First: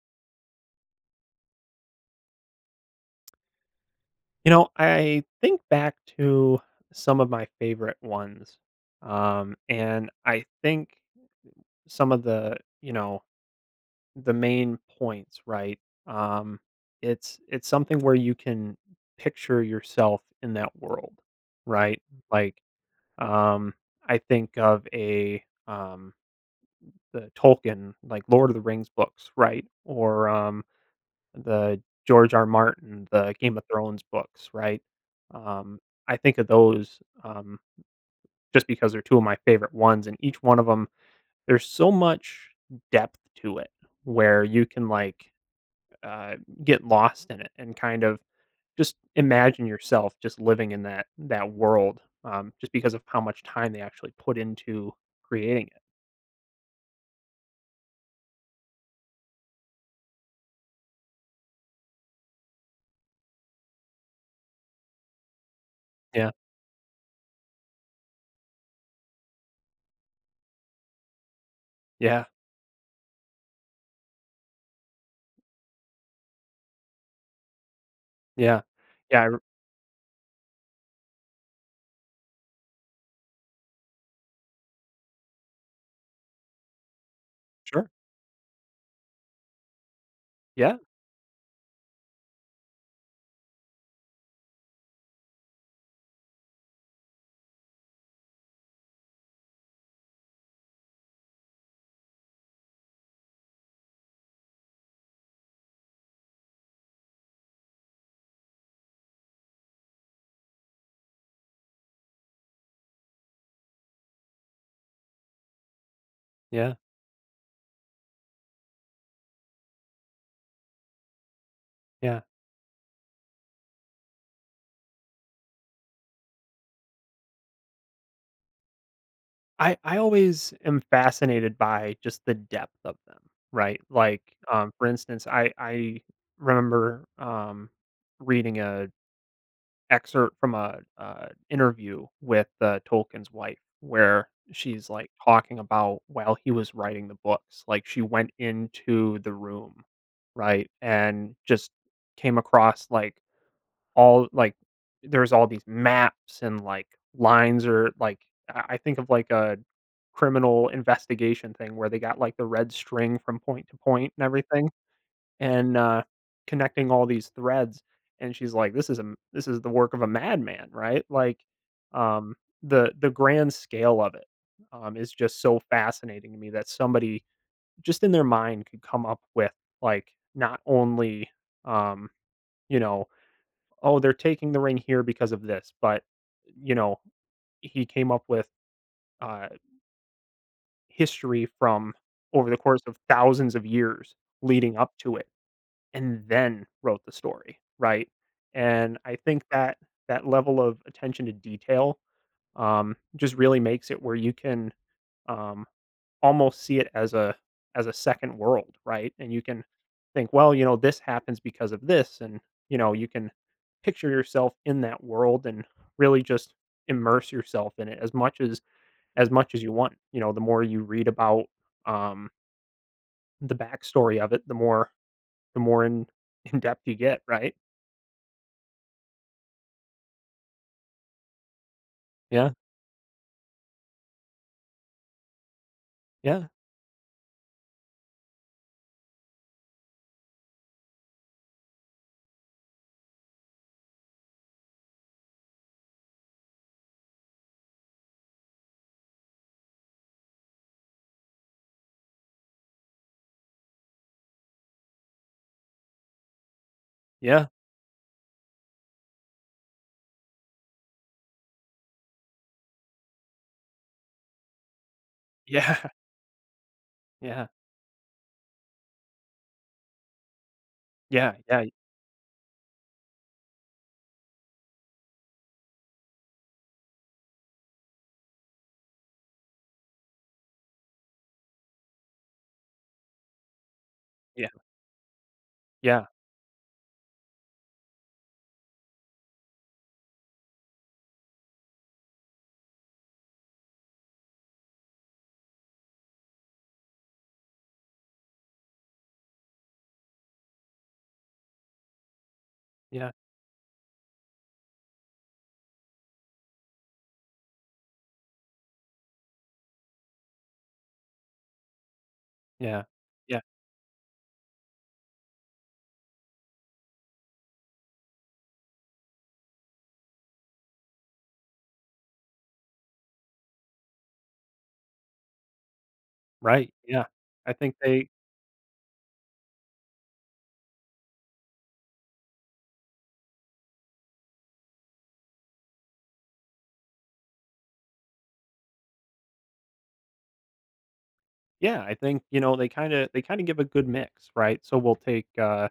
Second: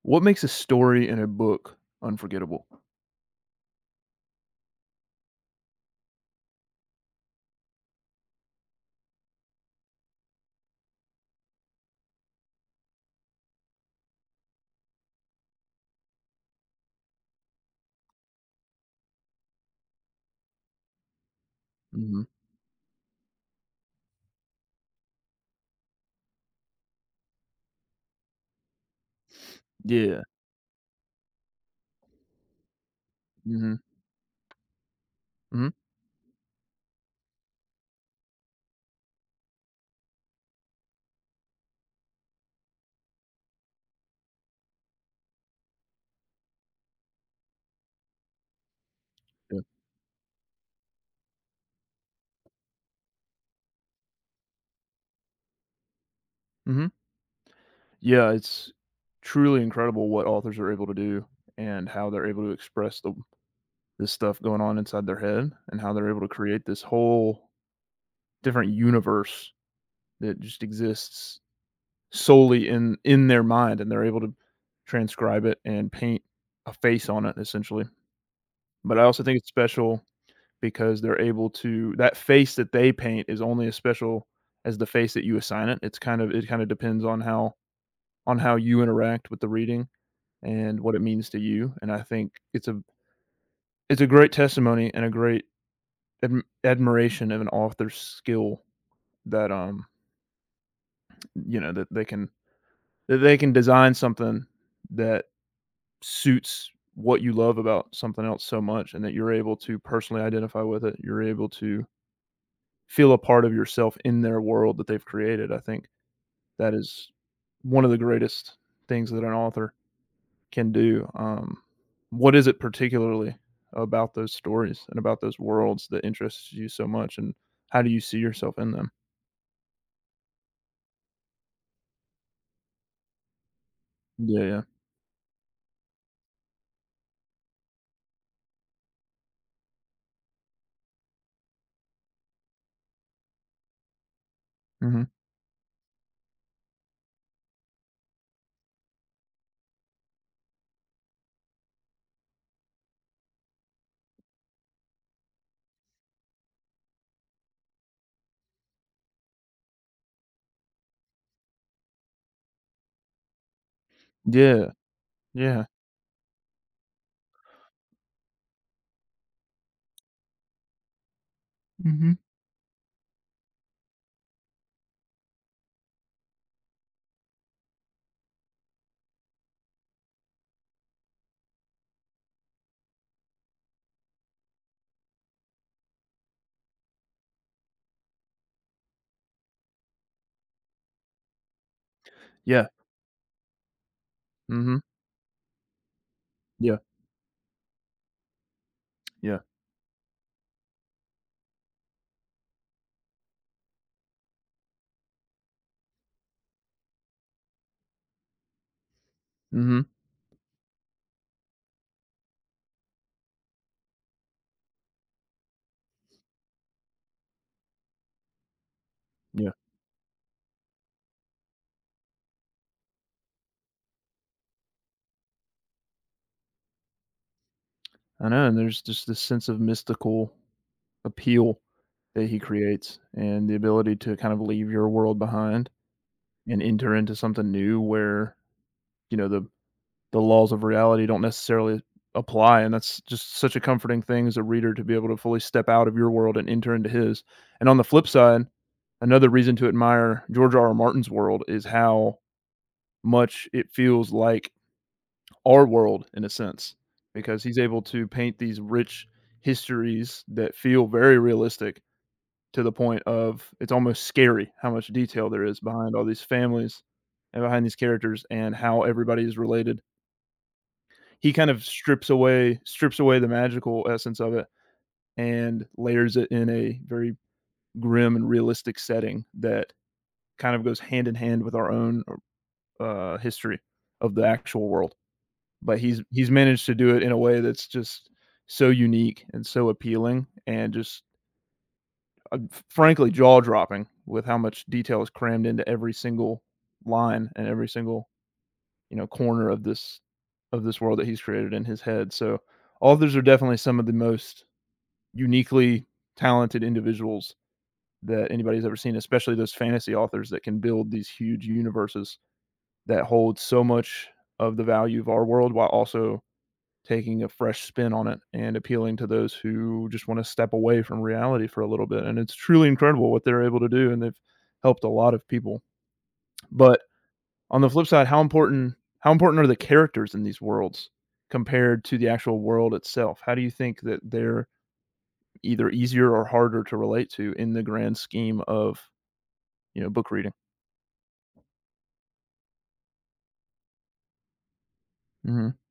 What makes a story in a book unforgettable? You know, I think back to some of my favorite ones. And I think some of the the main points, right? Um, it's something where you can picture yourself in that world, right? Mhm. Like, um, I think of a the Tolkien, like Lord of the Rings books, right? Yeah. Or the George R. Martin, the Game of Mhm. Thrones books, right? Mhm. Um, I think of those, um, just because they're 2 of my favorite ones, and each one of them, there's so much depth to it where you can, uh, get lost in it and kind of just Yeah. imagine yourself just living in that world, just because of how much time they actually put into creating it. Mhm. Yeah, it's truly incredible what authors are able to do and how they're able to express the this stuff going on inside their head and how they're able to Yeah. create this whole different universe that just exists Yeah. solely in their mind, and they're able to transcribe it and paint a face on it, essentially. Yeah. But I also Yeah, I think r it's special because they're able to that face that they paint is only as special as the face that you assign it. It kind of depends Sure. on how you interact with the reading Yeah. and what it means to you. And I think it's a great testimony and a great admiration of an author's skill that you know that they can design something that suits what you love about something else so much and that you're able to personally identify with it. You're able to feel a part of yourself in their world that they've created. I think that Yeah. is one of the greatest things that an author can do. Yeah. What is it particularly about those stories and about those worlds that interests you so much, and how do you see yourself in them? I always am fascinated by just the depth of them, right? Yeah, yeah. For instance, I remember, reading a excerpt from a interview with, Tolkien's wife where she's, Mhm. like, talking about while he was writing the books, like, she went into the room, right, and just came across, like there's all these maps and like lines, or like I think of like a criminal investigation thing where they got like the red string from point to point and Yeah, everything yeah. and connecting all these threads. And she's like, this is a this is the work of a madman, right, like Mhm. um the grand scale of it is just so fascinating to me that somebody just in their mind could come up with like not only um you know, oh, they're taking the ring here because of this, but you know, he came up with uh, history from over the Yeah. course of thousands of years leading Mhm. up to it, and then Yeah, wrote the story, right? And I yeah. think that that level of attention to detail just really makes it where you can um, almost see it as a second world, right? And you can Mhm. think, well, you know, this happens because of this, and you know, you can picture yourself in that world and really just immerse yourself in it as Yeah. much as you want. You know, the more you read about, um, the backstory of it, the more in in depth you get, right? I know, and there's just this sense of mystical appeal that he Yeah, creates and the ability to kind of leave your world behind yeah, and enter into something new where, you know, the laws of reality don't necessarily apply, and that's just such a comforting thing as a reader to be able to fully step out of your world and enter into his. And on the flip side, another reason to admire George R. R. Martin's world is how much it feels like our world in a sense, because yeah, he's able to paint these rich histories that feel very realistic to the point of it's almost scary how much detail there is yeah, behind all these families and yeah, behind these characters and how everybody is related. He yeah, kind of yeah, strips away the magical essence of it and layers it in a very grim and realistic setting that kind of goes hand in hand with our own history of the yeah, actual world. But yeah, he's managed to do it in a way that's just so unique and so appealing and just frankly jaw dropping with how much detail is crammed into every single line and every single you know corner of this world that he's created in his head. So yeah, authors are definitely some of the most uniquely talented individuals that anybody's ever seen, especially those fantasy authors that can build these huge universes yeah, that hold yeah. so much of the value of our world while also taking a fresh spin on it and appealing to those who just want to step away from reality for a little bit. And it's truly incredible what they're able to do, and they've helped a lot of people. Right. But Yeah. I on the think flip side, they how important are the characters in these worlds compared to the actual world itself? How do you think that they're either easier or harder to relate to in the grand scheme of you know book reading? Yeah, I think, you know, they kinda give a good mix, right? So we'll take, Hmm.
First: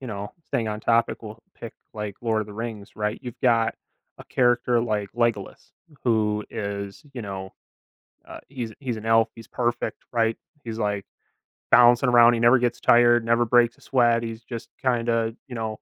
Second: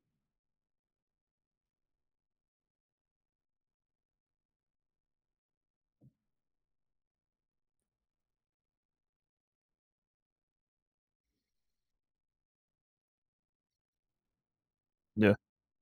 you know, staying on topic, we'll pick like Lord of the Rings, right? You've got a character like Legolas who is, you know, he's an elf, he's perfect, right? He's like bouncing around, he never gets tired, never breaks a sweat, he's just Yeah. kinda, you know,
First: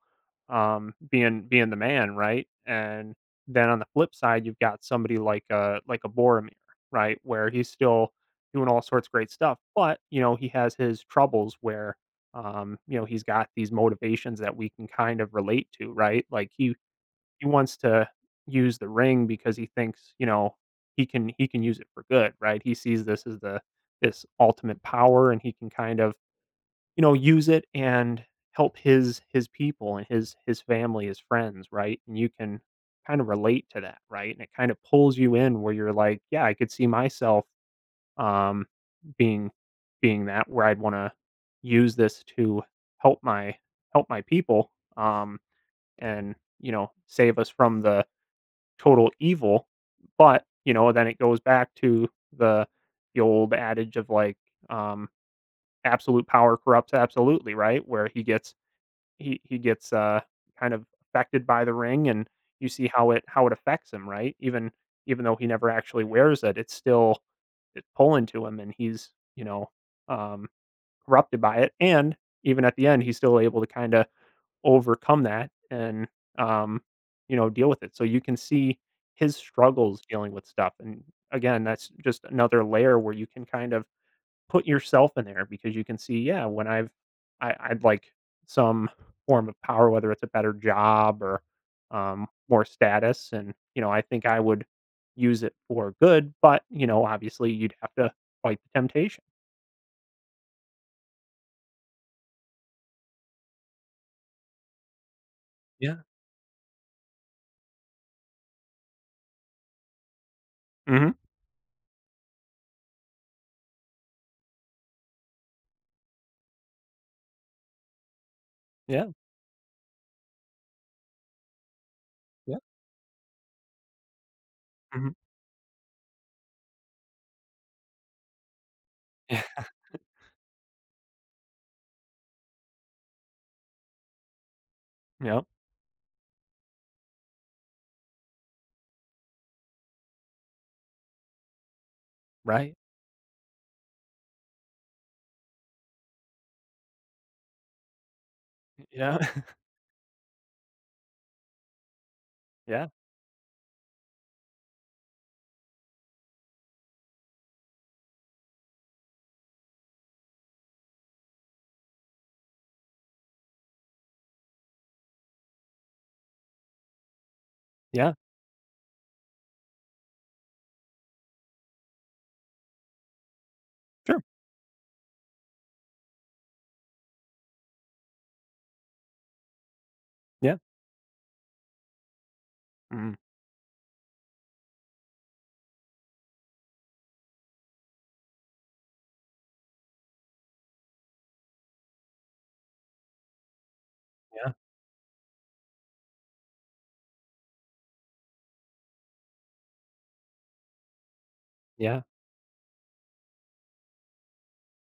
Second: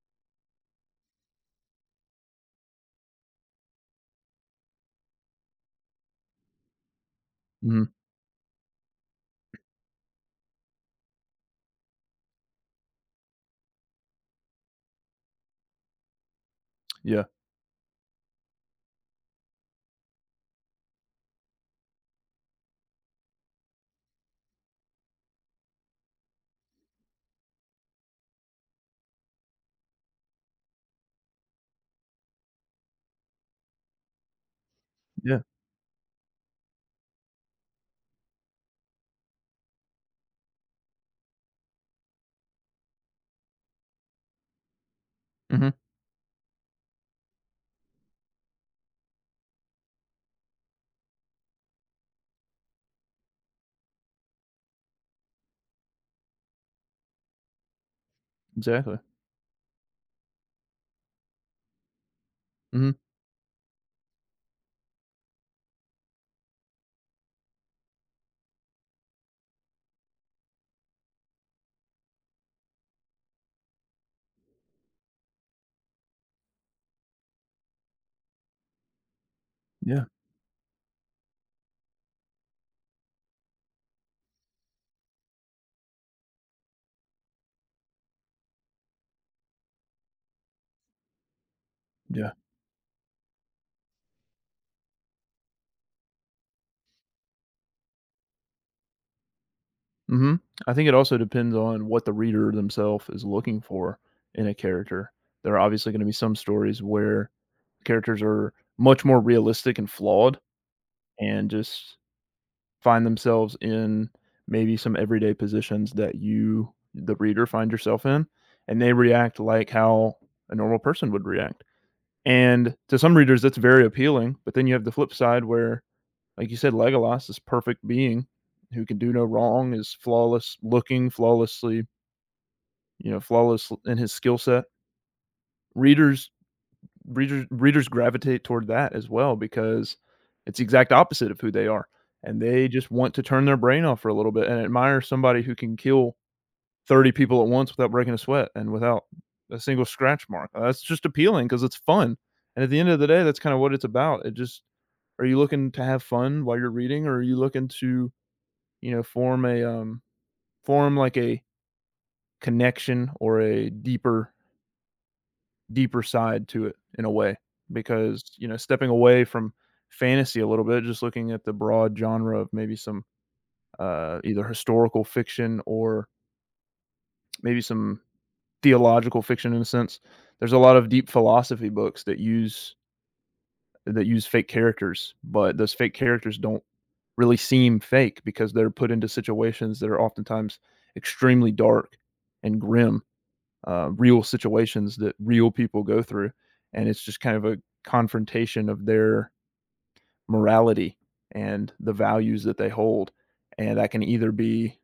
being the man, right? And then on the flip side, you've got somebody like a Boromir, right, where he's Hmm. still doing all sorts of great stuff, but, you know, he has his troubles where, you know, he's got these motivations that we can kind of relate to, right? Like, he Yeah. he wants to use the ring because he thinks, you know, he can use it for good, right? He sees this as the this ultimate power, and he can kind of you know, use it and help his people and his family, his friends, right? And you can kind of relate to that, right? And it kind of pulls you Yeah. in where you're like, yeah, I could see myself um being being that where I'd want to use this to help my help my people, um Hmm. and, you know, save us from the total evil. But, you know, then it goes back to the the old adage of like um absolute power corrupts absolutely, right? Where he gets Exactly. he he gets, kind of affected by the ring and you Hmm. see how it affects him, right? Even even though he never actually wears it, it's still it's pulling to him and he's, you know, um, corrupted by it, and even at the end, he's still able to kinda overcome that and, um, you know, deal with it. So you can see his struggles Yeah. dealing with stuff, and again, that's just another layer where you can kind of put yourself in there because you can see, yeah, when I've I'd like some form of power, whether it's a better job or, Yeah. more status, and you know, I think I would use it for good, but you know, obviously, you'd have to fight the temptation. Mhm. I think it also depends on what the reader themselves is looking for in a character. There are obviously Yeah. gonna be some stories where characters are much more realistic and flawed Hmm. and just find themselves in maybe some everyday positions that you, the reader, find yourself in, and they Yeah. react like how a normal person would react. Yeah. And to some readers, that's very appealing, but then you have the flip Hmm. side where, like you said, Legolas, this perfect being who can do no Yeah. wrong, is flawless looking, flawlessly you know, flawless in his skill set. Yeah. Readers Readers gravitate toward that as well because it's the exact opposite of who they are. And they Right. just want to turn their brain off for a little bit and admire somebody who can kill 30 people at once without breaking a sweat and without Yeah. a single scratch mark. That's just appealing because it's fun. And at the Yeah. end of the day, that's kind of what it's about. It just are you looking to have fun while you're reading or are you looking to, you know, form a form like a connection or a deeper side to it in a way Yeah. because you know stepping away from fantasy a little bit just looking at the broad genre of maybe some Sure. either historical fiction or maybe some theological fiction in a sense there's Yeah. a lot of deep philosophy books that Mm. Use fake characters but those fake characters don't really seem fake because they're put into situations that are oftentimes extremely dark and grim real Yeah. situations that real people go through. And it's just kind of a confrontation of their morality and the Yeah. values that they hold. And that can either be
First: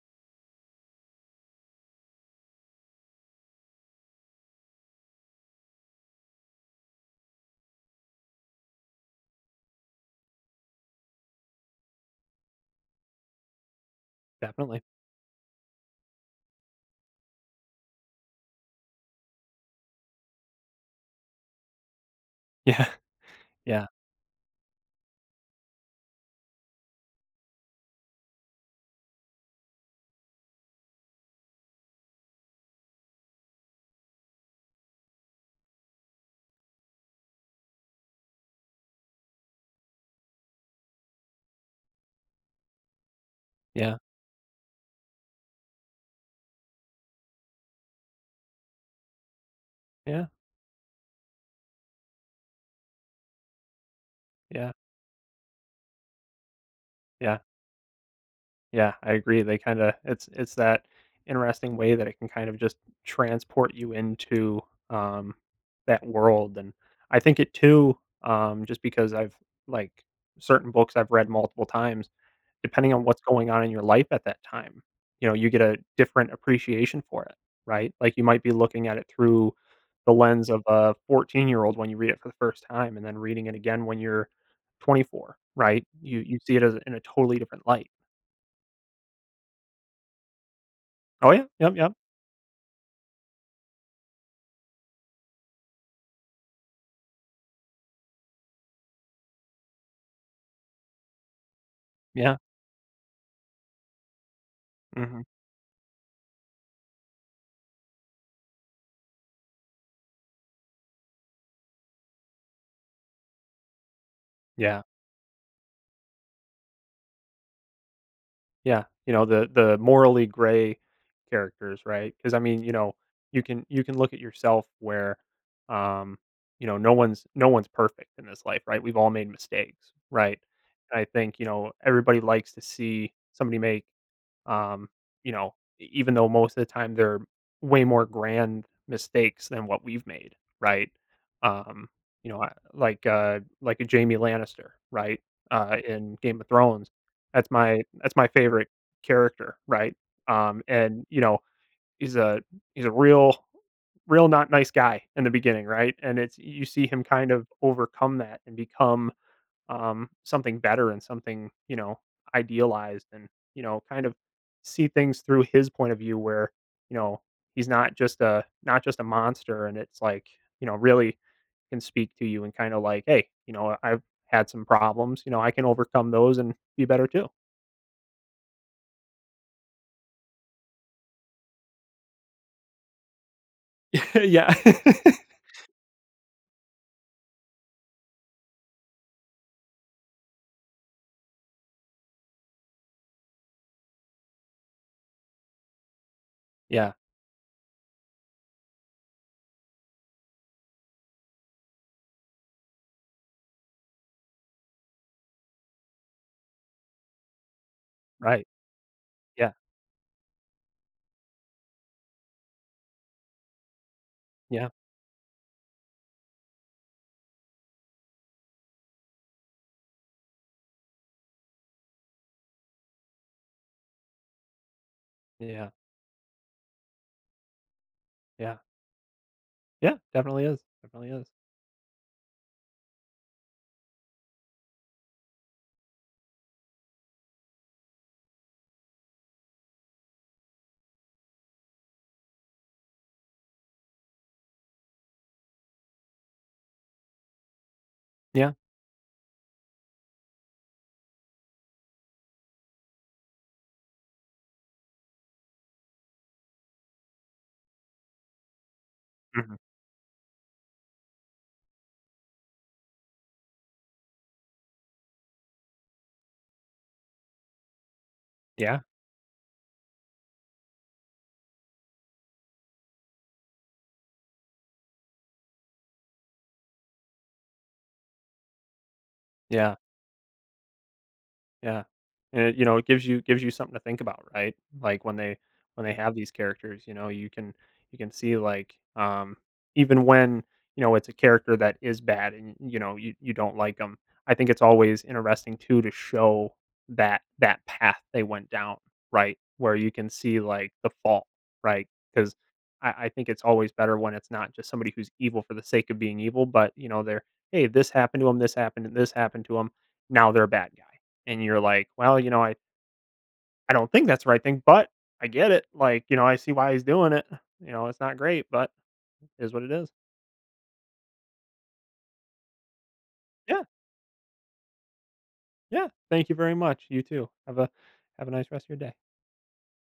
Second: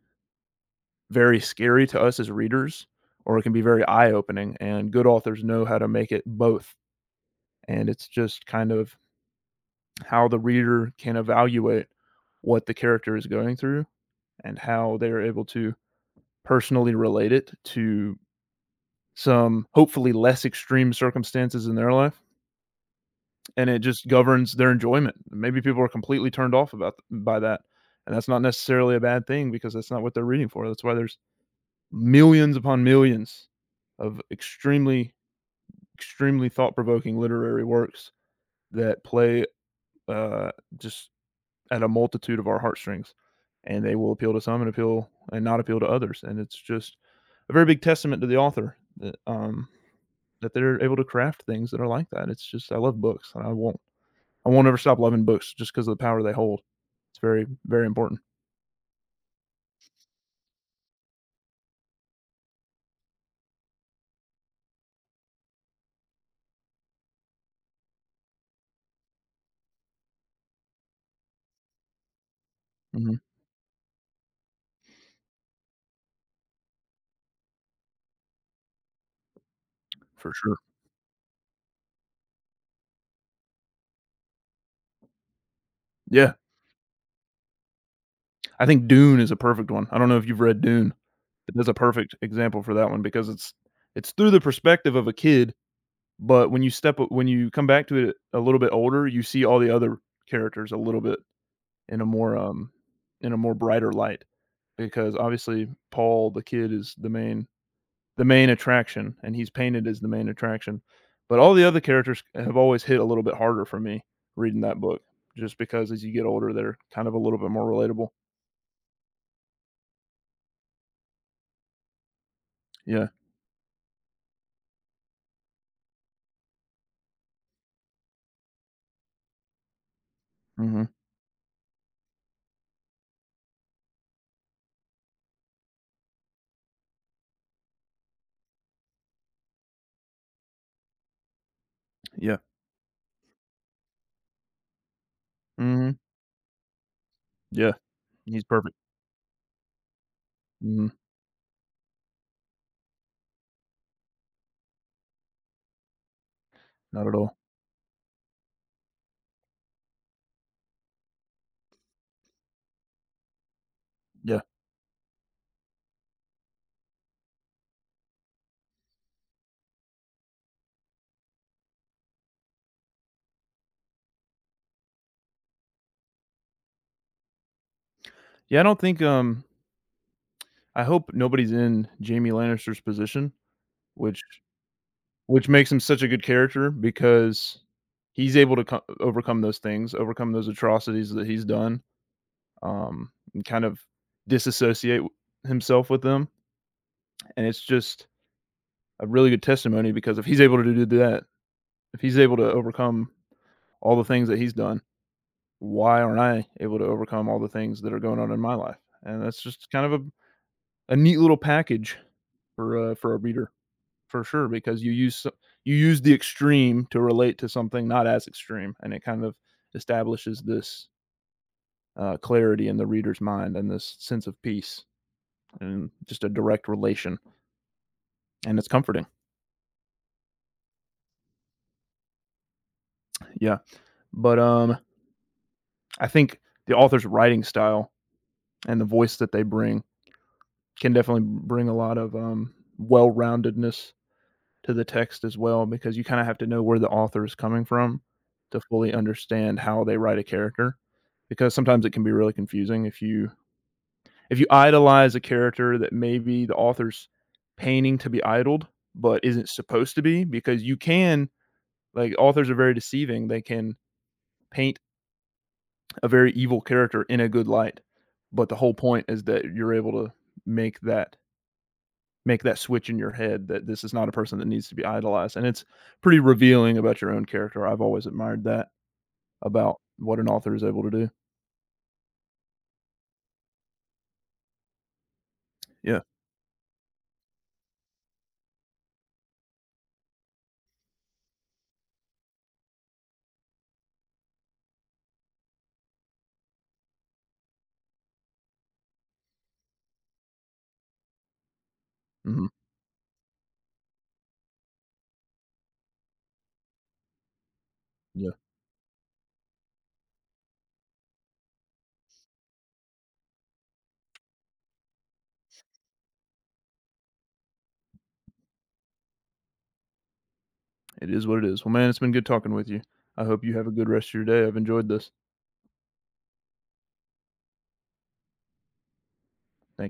very scary to us as readers or it can be very eye opening. And good authors know how to make it both. And it's just kind of how the reader can evaluate what the character is going through and Definitely. how they are able to personally relate it to some hopefully less extreme circumstances in their life Yeah. and it Yeah. just governs their enjoyment. Maybe people are completely turned off about by that, and that's not necessarily a bad thing because that's not what they're reading for. That's why there's millions upon millions of extremely, extremely thought-provoking literary works that play uh, just at a multitude of our heartstrings, and they Yeah. will appeal to some and appeal and not appeal to others. And it's just a very big testament to the author that Yeah. that they're able to craft things that are like that. It's just I love books, and I won't Yeah. ever stop loving books just because of the power they hold. It's Yeah. very, very important. Yeah, I agree. They kinda it's that interesting way that it can kind of just transport you into, um, that world, and I think it too, just because I've like, certain books I've read multiple times, depending on Mhm. what's going on in your life at that time, you know, you get a different appreciation for it, right? Like, you might be looking at it through the For lens sure. of a 14-year-old when you read it for the first time and then reading it again when you're 24, right? You Yeah. you see it as in a totally different light. I think Dune is a perfect one. I don't know if you've read Dune. Oh, yeah. It is a Yep, yep. perfect example for that one because it's through the perspective of a kid, but when you come back to it a little bit older, you see all the other characters a little bit in a more, Yeah, um in a more brighter light because mhm, obviously Paul, the kid, is the main attraction, and he's painted as the main attraction. But all the other characters have always hit a little bit harder for me reading that yeah, book, just because as you get older, they're kind of a little bit more relatable. yeah, you know, the morally gray characters, right? Because I mean, you know, Yeah. you can look at yourself where, um, you know, no one's perfect in this life, right? We've all made mistakes, right? Mhm. And I think, you know, everybody likes to see somebody make, um, you know, e even though most of the time they're way more grand mistakes than what we've made, right? Um, you Yeah. know, I like a Jamie Lannister, right? Mhm. In Game of Thrones. That's Yeah. my that's my He's favorite perfect. character, right? Mhm. And, you know, he's a he's a real not nice guy in the beginning, right? And it's you see him Not at kind all. of overcome that and become, something better and something, you know, idealized and, you know, kind of Yeah. see things through his point of view where, you know, he's not just a monster and it's like, you know, really can speak to you and kind of like, "Hey, you know, I've had some problems, you know, I can overcome those and be better too." Yeah, I don't think, I hope nobody's in Jaime Lannister's position, which Yeah. which makes him such a good character because he's able to co overcome those things, overcome those atrocities that he's done. And kind of disassociate himself with them. Yeah, And it's just a really good testimony because if he's able to do that, if he's able to overcome all the things that he's done, why aren't I able to overcome all the things that are going on in right. my life? And that's Yeah, just kind of a neat little package for a reader for sure yeah, because you use you use the extreme to relate to something not as extreme, and it kind of establishes this clarity in the reader's mind and this sense of peace yeah, and just a direct relation yeah, and it's comforting. yeah, definitely is, definitely is. Yeah. But I think the author's writing style and the voice that they bring can definitely bring a lot of well-roundedness to the text as well because you kind of have to know where the author is coming from Yeah, to fully understand how they write a character because sometimes it can be really confusing if you idolize a character that maybe the author's painting to be idled but isn't mhm, supposed to be because you can like authors are very deceiving they can paint a very evil character in a good light. But the whole yeah, point is that you're able to make that make that switch in your head that this is not a person that needs to be idolized. And it's pretty revealing about your own character. I've always admired that yeah. about what an author is able to do. Yeah. And it, you know, it gives you something to think about, right? Like when they Yeah. have these characters, you know, you can see like even when, you know, it's a character that is bad and you know, you don't like them. I think it's always interesting too to show that path they went down, right? Where you can see like the fault, right? Cuz Hmm. I think it's always better when it's not just somebody who's evil for the sake of being evil, but you know, they're hey, this happened to Yeah. him, this happened, and this happened to him. Now they're a bad guy and you're like, "Well, you know, I don't think that's the right thing, but I get it. Like, you know, I see why he's doing it. You know, it's not great, but it is what it is." It is what it is. Well, man, it's been good talking with you. I hope you Yeah. have a good rest of your day. I've enjoyed this. Yeah. Thank you very much. You too. Have a nice rest of your day. Thank you.